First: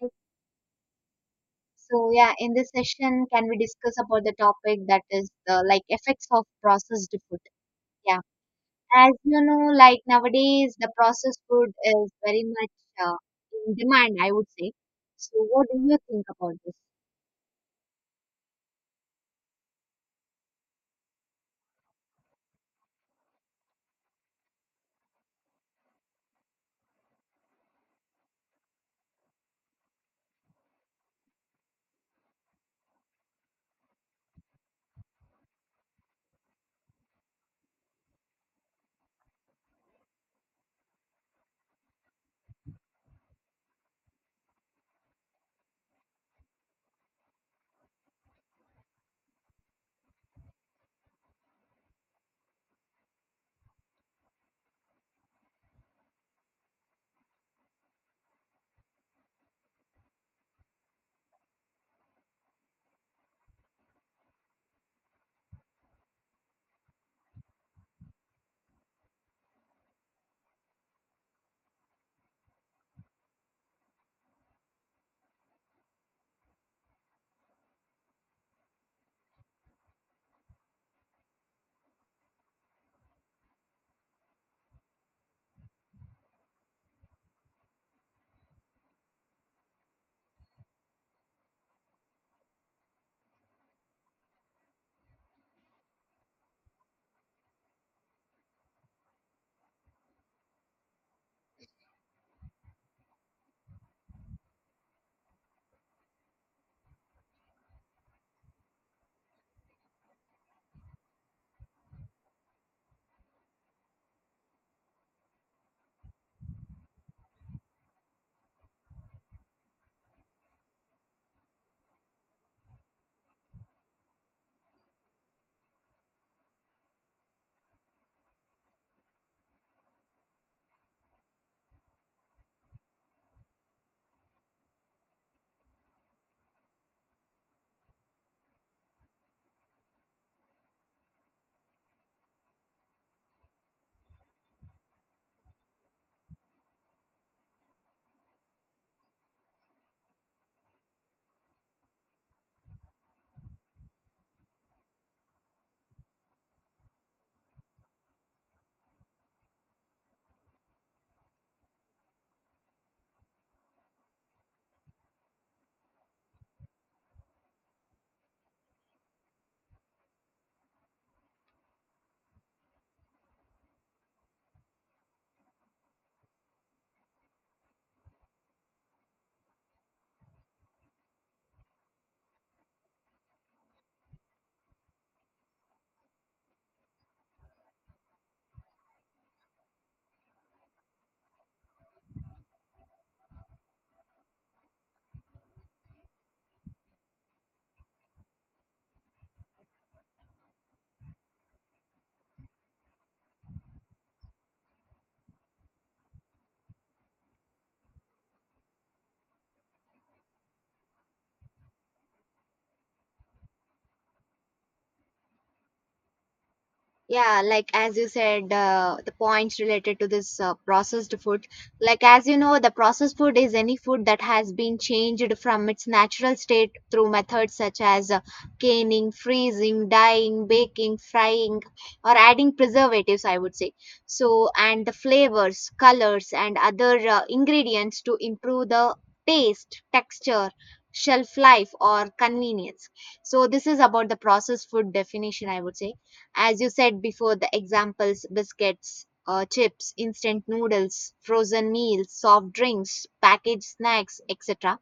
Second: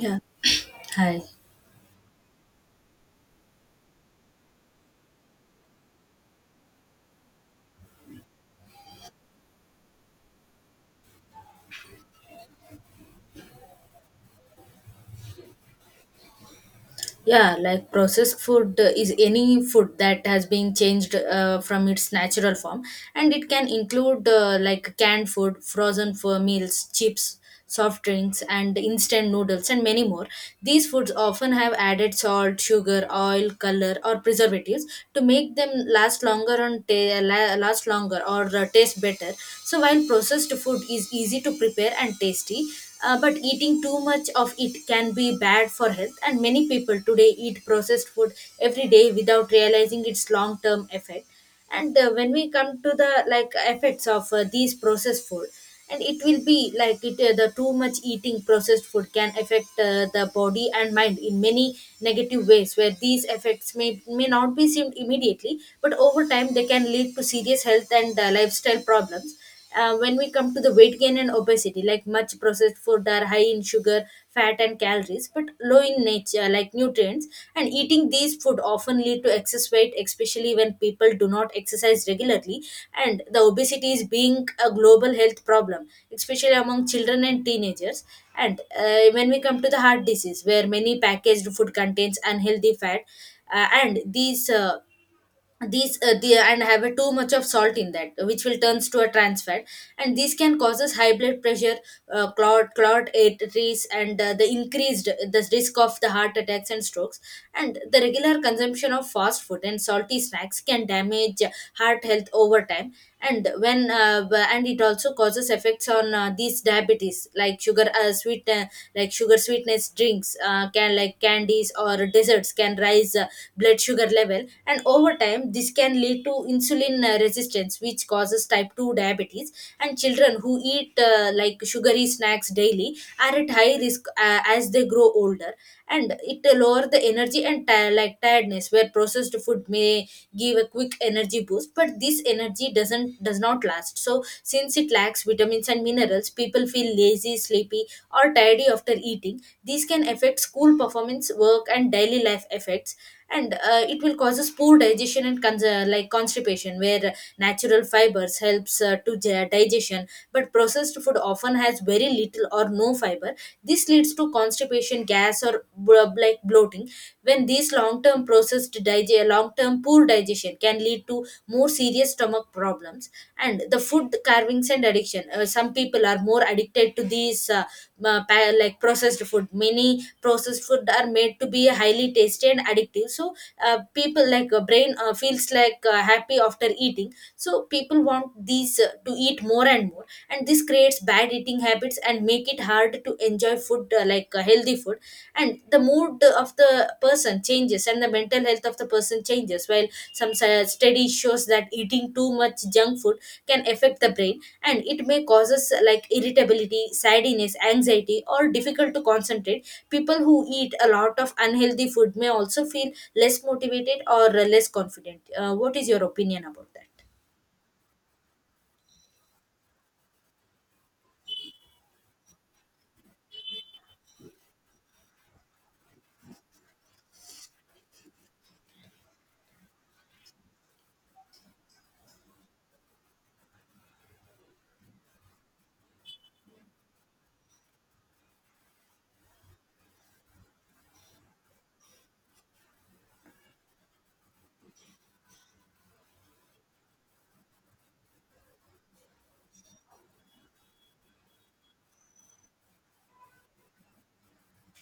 Right. Hi. So yeah, in this session, can we discuss about the topic that is the like effects of processed food? Yeah, as you know, like nowadays the processed food is very much uh, in demand, I would say. So what do you think about this? Yeah, like processed food is any food that has been changed from its natural form, and it can include like canned food, frozen for meals, chips, soft drinks, and instant noodles, and many more. These foods often have added salt, sugar, oil, color, or preservatives to make them last longer and last longer or taste better. So while processed food is easy to prepare and tasty, but eating too much of it can be bad for health, and many people today eat processed food every day without realizing its long term effect. And When we come to the like effects of these processed food, and it will be like it the too much eating processed food can affect the body and mind in many negative ways, where these effects may not be seen immediately, but over time they can lead to serious health and lifestyle problems. Uh, when we come to the weight gain and obesity, like much processed food are high in sugar, fat and calories but low in nature like nutrients, and eating these food often lead to excess weight, especially when people do not exercise regularly. And the obesity is being a global health problem, especially among children and teenagers. And when we come to the heart disease, where many packaged food contains unhealthy fat, and these the, and have a too much of salt in that, which will turns to a trans fat, and this can causes high blood pressure, clot arteries, and the increased the risk of the heart attacks and strokes. And the regular consumption of fast food and salty snacks can damage heart health over time. And when and it also causes effects on these diabetes, like sugar sweet like sugar sweetness drinks can, like candies or desserts, can rise blood sugar level, and over time this can lead to insulin resistance, which causes type 2 diabetes. And children who eat like sugary snacks daily are at high risk as they grow older. And it lower the energy and like tiredness, where processed food may give a quick energy boost, but this energy does not last, so since it lacks vitamins and minerals, people feel lazy, sleepy or tidy after eating. These can affect school performance, work and daily life effects. And it will causes poor digestion and like constipation, where natural fibers helps digestion, but processed food often has very little or no fiber. This leads to constipation, gas or like bloating. When these long term poor digestion can lead to more serious stomach problems. And the food carvings and addiction, some people are more addicted to like processed food. Many processed food are made to be highly tasty and addictive, so people like brain feels like happy after eating, so people want these to eat more and more, and this creates bad eating habits and make it hard to enjoy food healthy food. And the mood of the person changes, and the mental health of the person changes, while some studies shows that eating too much junk food can affect the brain, and it may causes like irritability, sadness, anxiety or difficult to concentrate. People who eat a lot of unhealthy food may also feel less motivated or less confident. What is your opinion about that? Yeah, like as you said, the points related to this processed food. Like as you know, the processed food is any food that has been changed from its natural state through methods such as canning, freezing, dyeing, baking, frying, or adding preservatives, I would say. So, and the flavors, colors, and other ingredients to improve the taste, texture, shelf life, or convenience. So, this is about the processed food definition, I would say. As you said before, the examples: biscuits, chips, instant noodles, frozen meals, soft drinks, packaged snacks, etc.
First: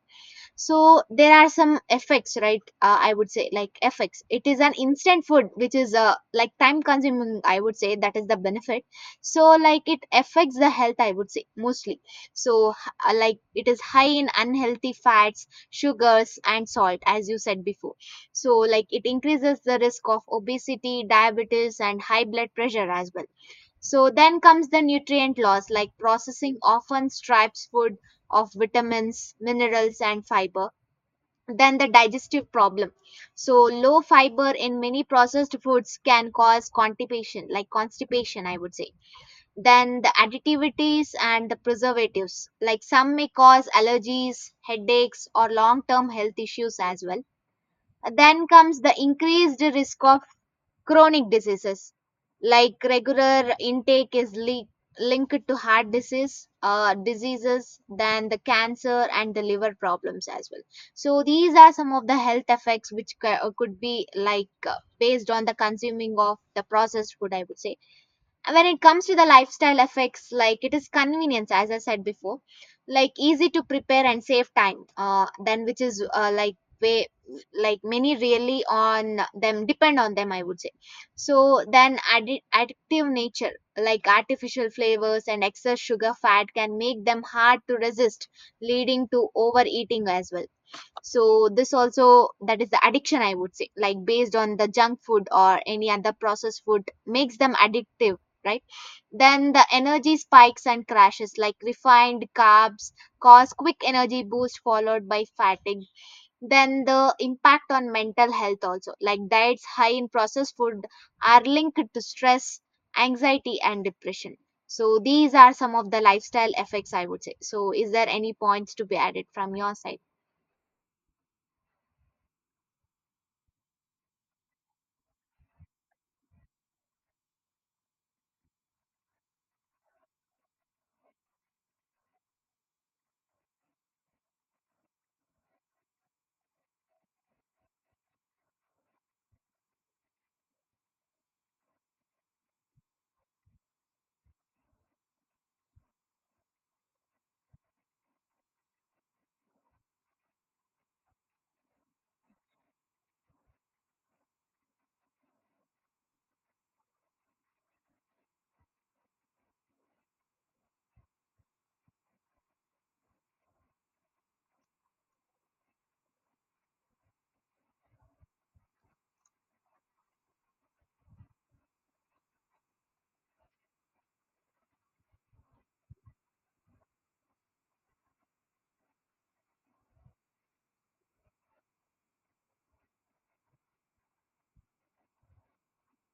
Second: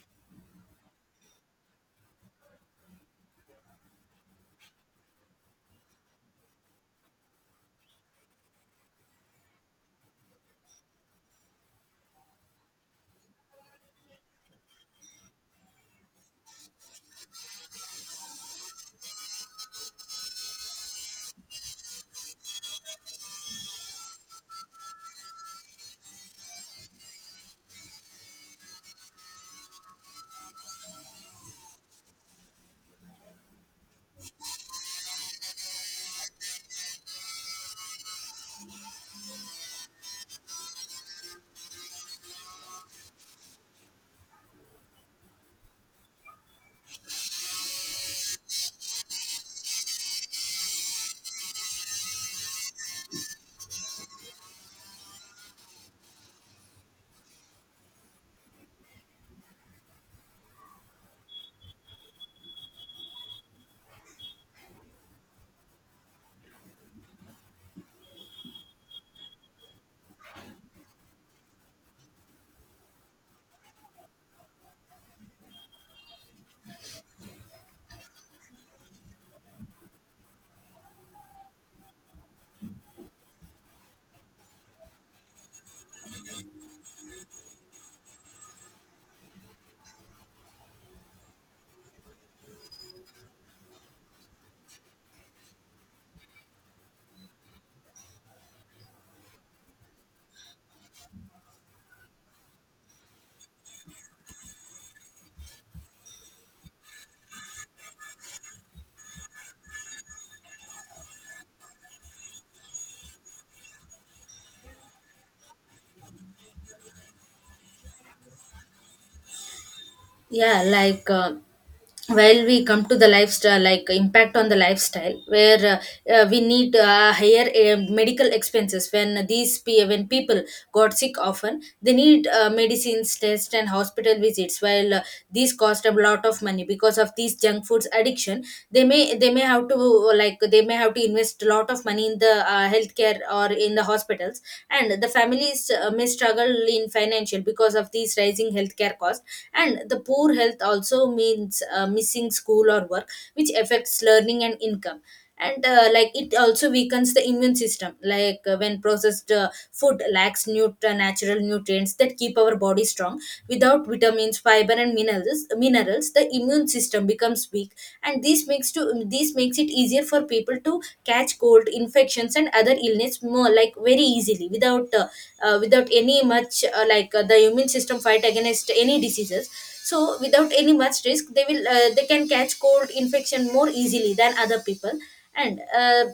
So there are some effects, right? I would say, like, effects: it is an instant food which is like time consuming, I would say, that is the benefit. So like it affects the health, I would say, mostly. So like it is high in unhealthy fats, sugars, and salt, as you said before. So like it increases the risk of obesity, diabetes, and high blood pressure as well. So then comes the nutrient loss, like processing often strips food of vitamins, minerals, and fiber. Then the digestive problem. So low fiber in many processed foods can cause constipation, like constipation, I would say. Then the additivities and the preservatives, like some may cause allergies, headaches, or long-term health issues as well. Then comes the increased risk of chronic diseases, like regular intake is linked to heart disease, diseases, than the cancer and the liver problems as well. So these are some of the health effects which could be like, based on the consuming of the processed food, I would say. When it comes to the lifestyle effects, like it is convenience, as I said before, like easy to prepare and save time, then which is like way, like many really on them, depend on them, I would say. So then addictive nature, like artificial flavors and excess sugar, fat can make them hard to resist, leading to overeating as well. So this also, that is the addiction, I would say, like based on the junk food or any other processed food makes them addictive, right? Then the energy spikes and crashes, like refined carbs cause quick energy boost followed by fatigue. Then the impact on mental health also, like diets high in processed food are linked to stress, anxiety, and depression. So these are some of the lifestyle effects, I would say. So is there any points to be added from your side? Yeah, like while we come to the lifestyle, like impact on the lifestyle, where we need higher medical expenses. When when people got sick often, they need medicines, tests and hospital visits, while these cost a lot of money. Because of these junk foods addiction, they may have to they may have to invest a lot of money in the healthcare or in the hospitals. And the families may struggle in financial because of these rising healthcare costs. And the poor health also means missing school or work, which affects learning and income. And like it also weakens the immune system, like when processed food lacks natural nutrients that keep our body strong. Without vitamins, fiber and minerals, the immune system becomes weak, and this makes it easier for people to catch cold infections and other illness more like very easily, without without any much the immune system fight against any diseases. So without any much risk, they will they can catch cold infection more easily than other people. And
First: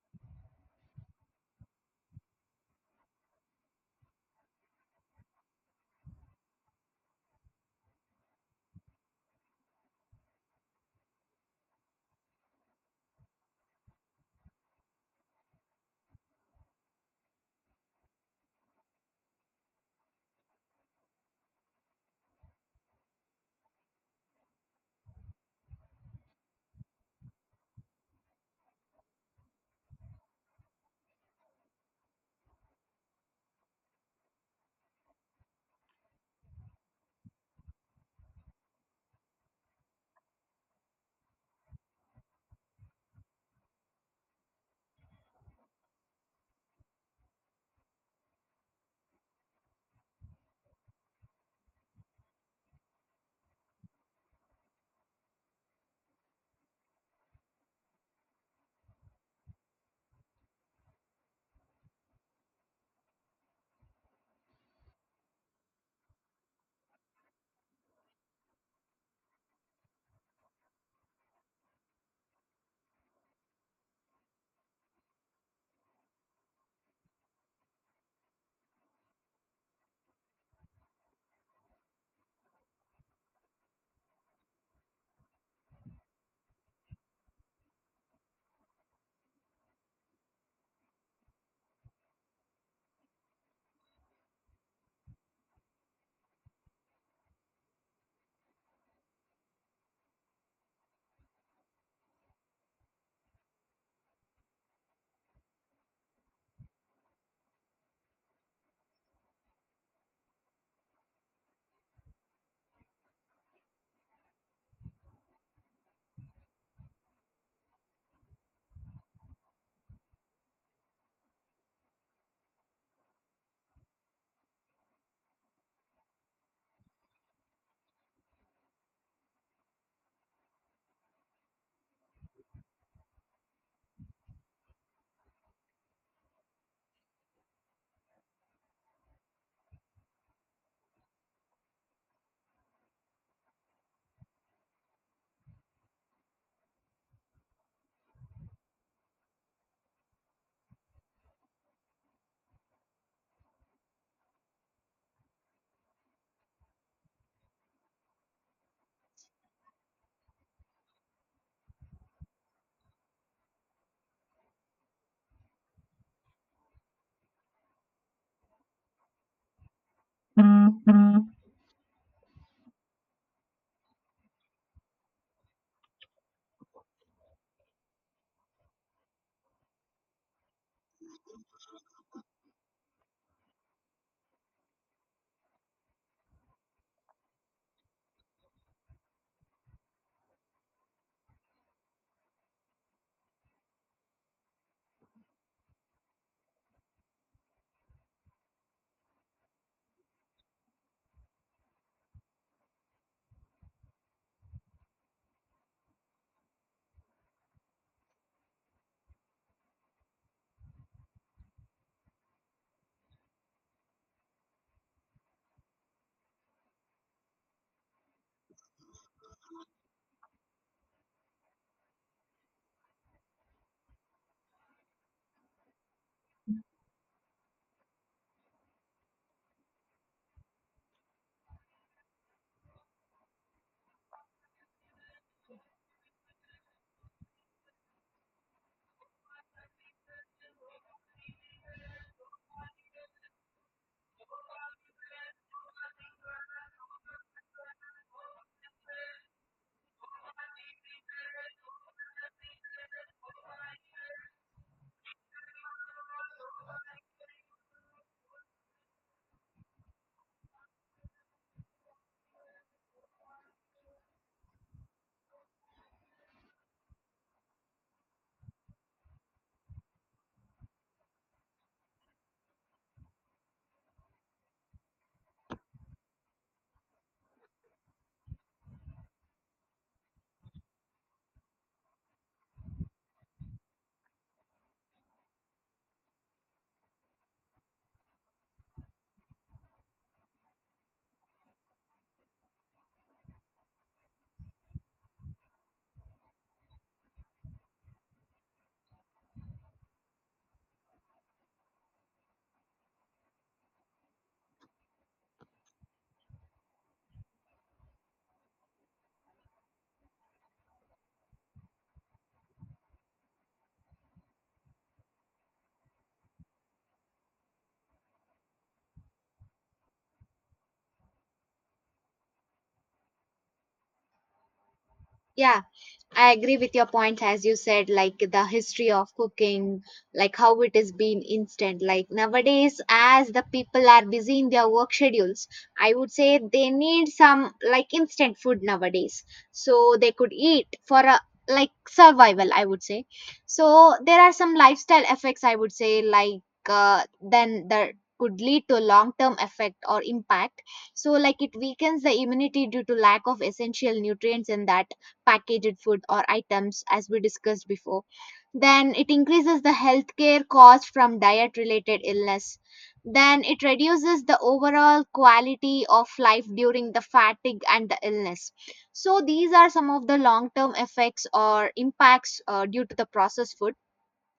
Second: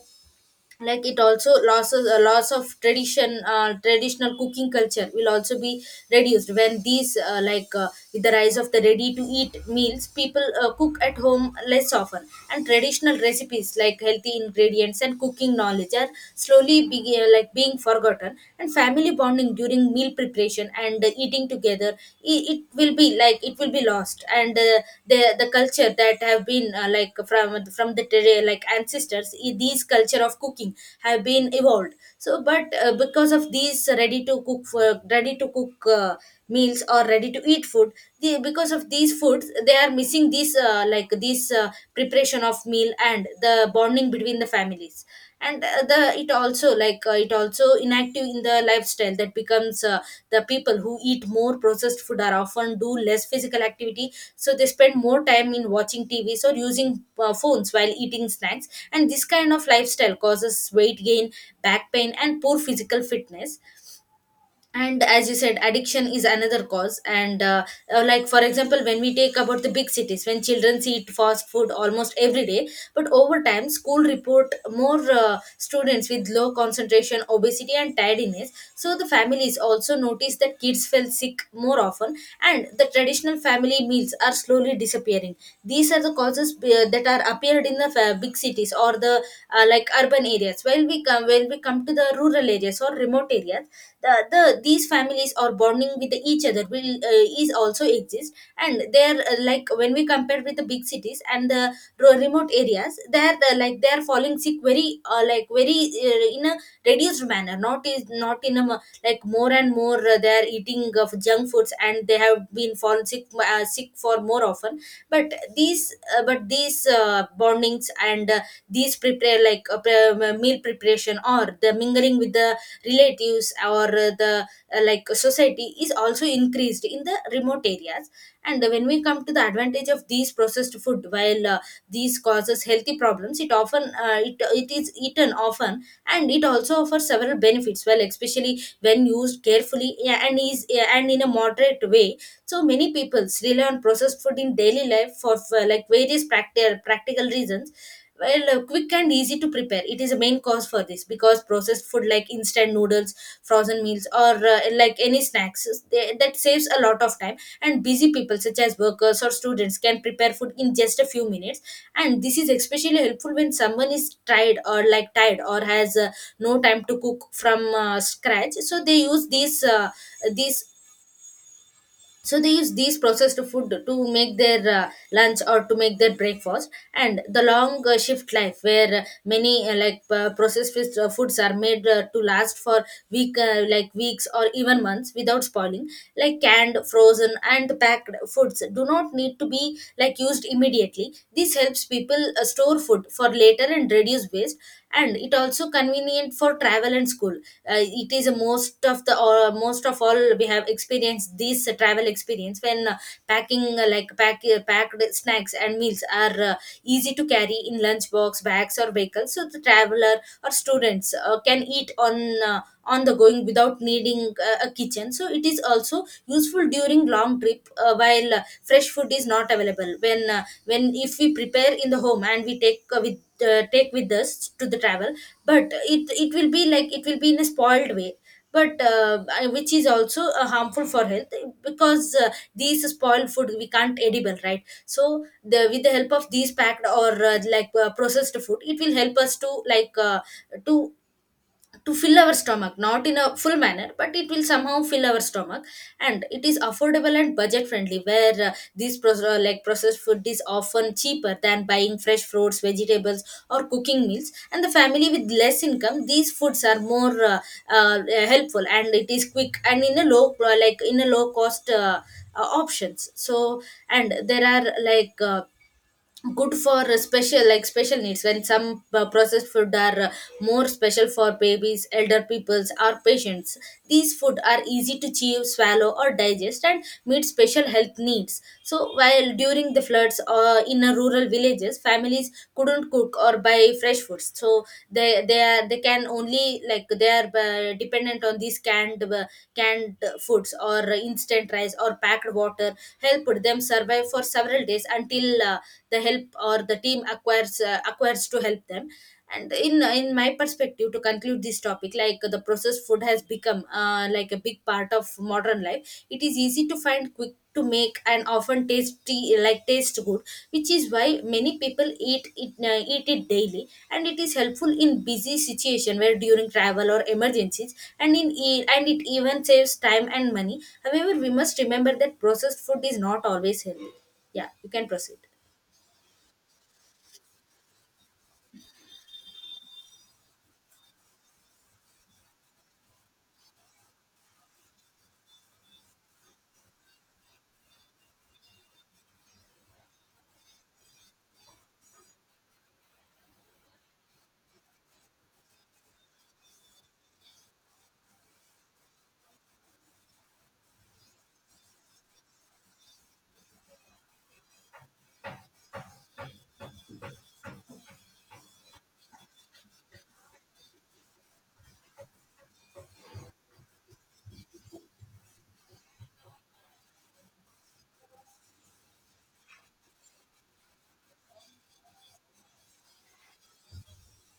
like it also losses a loss of tradition, traditional cooking culture will also be reduced when these like with the rise of the ready to eat meals, people cook at home less often, and traditional recipes like healthy ingredients and cooking knowledge are slowly being forgotten, and family bonding during meal preparation and eating together, it will be like it will be lost. And the culture that have been from the like ancestors, these culture of cooking have been evolved, so but because of these ready to cook meals or ready to eat food, because of these foods they are missing this preparation of meal and the bonding between the families. And the it also like it also inactive in the lifestyle that becomes the people who eat more processed food are often do less physical activity, so they spend more time in watching tvs or using phones while eating snacks, and this kind of lifestyle causes weight gain, back pain and poor physical fitness. And as you said, addiction is another cause. And like for example, when we take about the big cities, when children eat fast food almost every day, but over time school report more students with low concentration, obesity and tiredness, so the families also notice that kids fell sick more often, and the traditional family meals are slowly disappearing. These are the causes that are appeared in the big cities or the like urban areas. While we come When we come to the rural areas or remote areas, these families are bonding with each other will is also exist. And they're like when we compare with the big cities and the remote areas, like they're falling sick very very in a reduced manner, not in a like more and more they're eating of junk foods and they have been fallen sick sick for more often. But these bondings and these meal preparation, or the mingling with the relatives or the like society, is also increased in the remote areas. And when we come to the advantage of these processed food, while these causes healthy problems it often it is eaten often, and it also offers several benefits well, especially when used carefully, yeah, and in a moderate way. So many people rely on processed food in daily life for like various practical reasons. Well, quick and easy to prepare, it is a main cause for this, because processed food like instant noodles, frozen meals, or any snacks, that saves a lot of time, and busy people such as workers or students can prepare food in just a few minutes. And this is especially helpful when someone is tired, or like tired, or has no time to cook from scratch, so they use these so they use these processed food to make their lunch or to make their breakfast. And the long shift life, where many like processed foods are made to last for weeks or even months without spoiling, like canned, frozen and packed foods do not need to be like used immediately. This helps people store food for later and reduce waste. And it also convenient for travel and school. uh, it is a most of the, or most of all, we have experienced this travel experience when packing packed snacks and meals are easy to carry in lunchbox, bags or vehicles, so the traveler or students can eat on the going without needing a kitchen. So it is also useful during long trip while fresh food is not available when if we prepare in the home and we take with take with us to the travel, but it will be in a spoiled way, but which is also harmful for health, because these spoiled food we can't edible, right? So the with the help of these packed or processed food it will help us to to to fill our stomach not in a full manner, but it will somehow fill our stomach. And it is affordable and budget friendly, where this processed food is often cheaper than buying fresh fruits, vegetables or cooking meals. And the family with less income, these foods are more uh, helpful, and it is quick and in a low in a low cost options. So and there are like uh, good for special, like special needs, when some processed food are more special for babies, elder peoples or patients. These food are easy to chew, swallow or digest, and meet special health needs. So while during the floods or in a rural villages, families couldn't cook or buy fresh foods, so they can only like they are dependent on these canned foods or instant rice or packed water, helped them survive for several days until uh, the help or the team acquires to help them. And in my perspective, to conclude this topic, like the processed food has become like a big part of modern life. It is easy to find, quick to make, and often tasty, like taste good, which is why many people eat it daily, and it is helpful in busy situation, where during travel or emergencies, and and it even saves time and money. However, we must remember that processed food is not always healthy. Yeah, you can proceed. Yeah. I agree with your points, as you said, like the history of cooking, like how it has been instant. Like nowadays, as the people are busy in their work schedules, I would say they need some like instant food nowadays, so they could eat for a like survival, I would say. So there are some lifestyle effects, I would say, like, then that could lead to long term effect or impact. So like it weakens the immunity due to lack of essential nutrients in that packaged food or items, as we discussed before. Then it increases the healthcare cost from diet related illness. Then it reduces the overall quality of life during the fatigue and the illness. So, these are some of the long term effects or impacts due to the processed food.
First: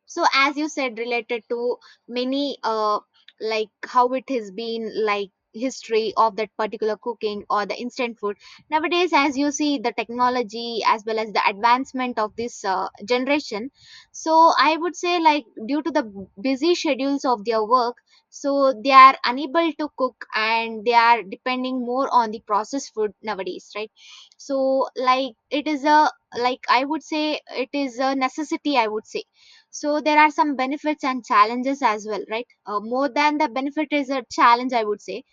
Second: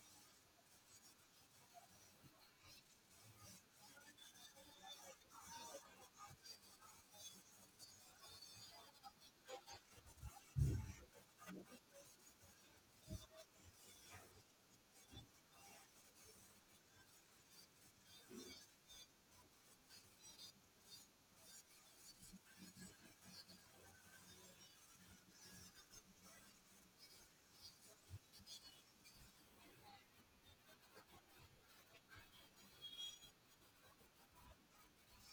So as you said, related to many, uh, like how it has been, like history of that particular cooking or the instant food nowadays, as you see the technology as well as the advancement of this generation. So I would say, like due to the busy schedules of their work, so they are unable to cook and they are depending more on the processed food nowadays, right? So like it is a, like I would say it is a necessity, I would say. So there are some benefits and challenges as well, right? More than the benefit is a challenge, I would say.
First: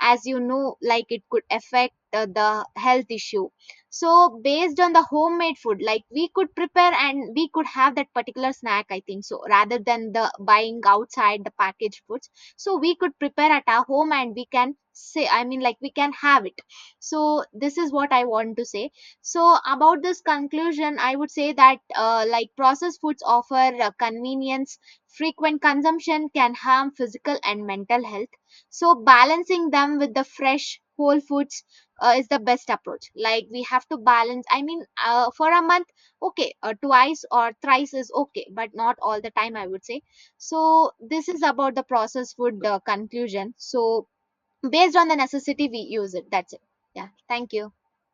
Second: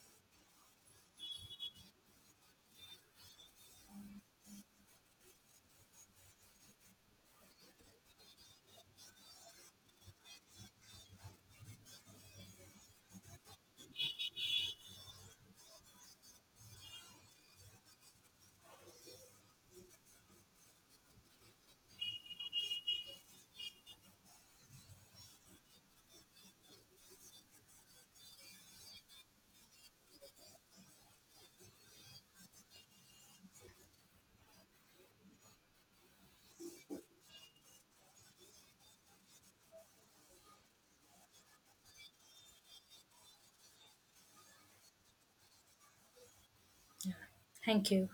As you know, like it could affect the health issue. So based on the homemade food, like we could prepare and we could have that particular snack, I think so, rather than the buying outside the packaged foods. So we could prepare at our home and we can say, I mean, like we can have it. So this is what I want to say. So about this conclusion, I would say that, like processed foods offer convenience, frequent consumption can harm physical and mental health. So balancing them with the fresh whole foods is the best approach, like we have to balance, I mean, for a month, okay, twice or thrice is okay but not all the time, I would say. So this is about the processed food conclusion. So based on the necessity we use it, that's it. Yeah. Thank you. Thank you.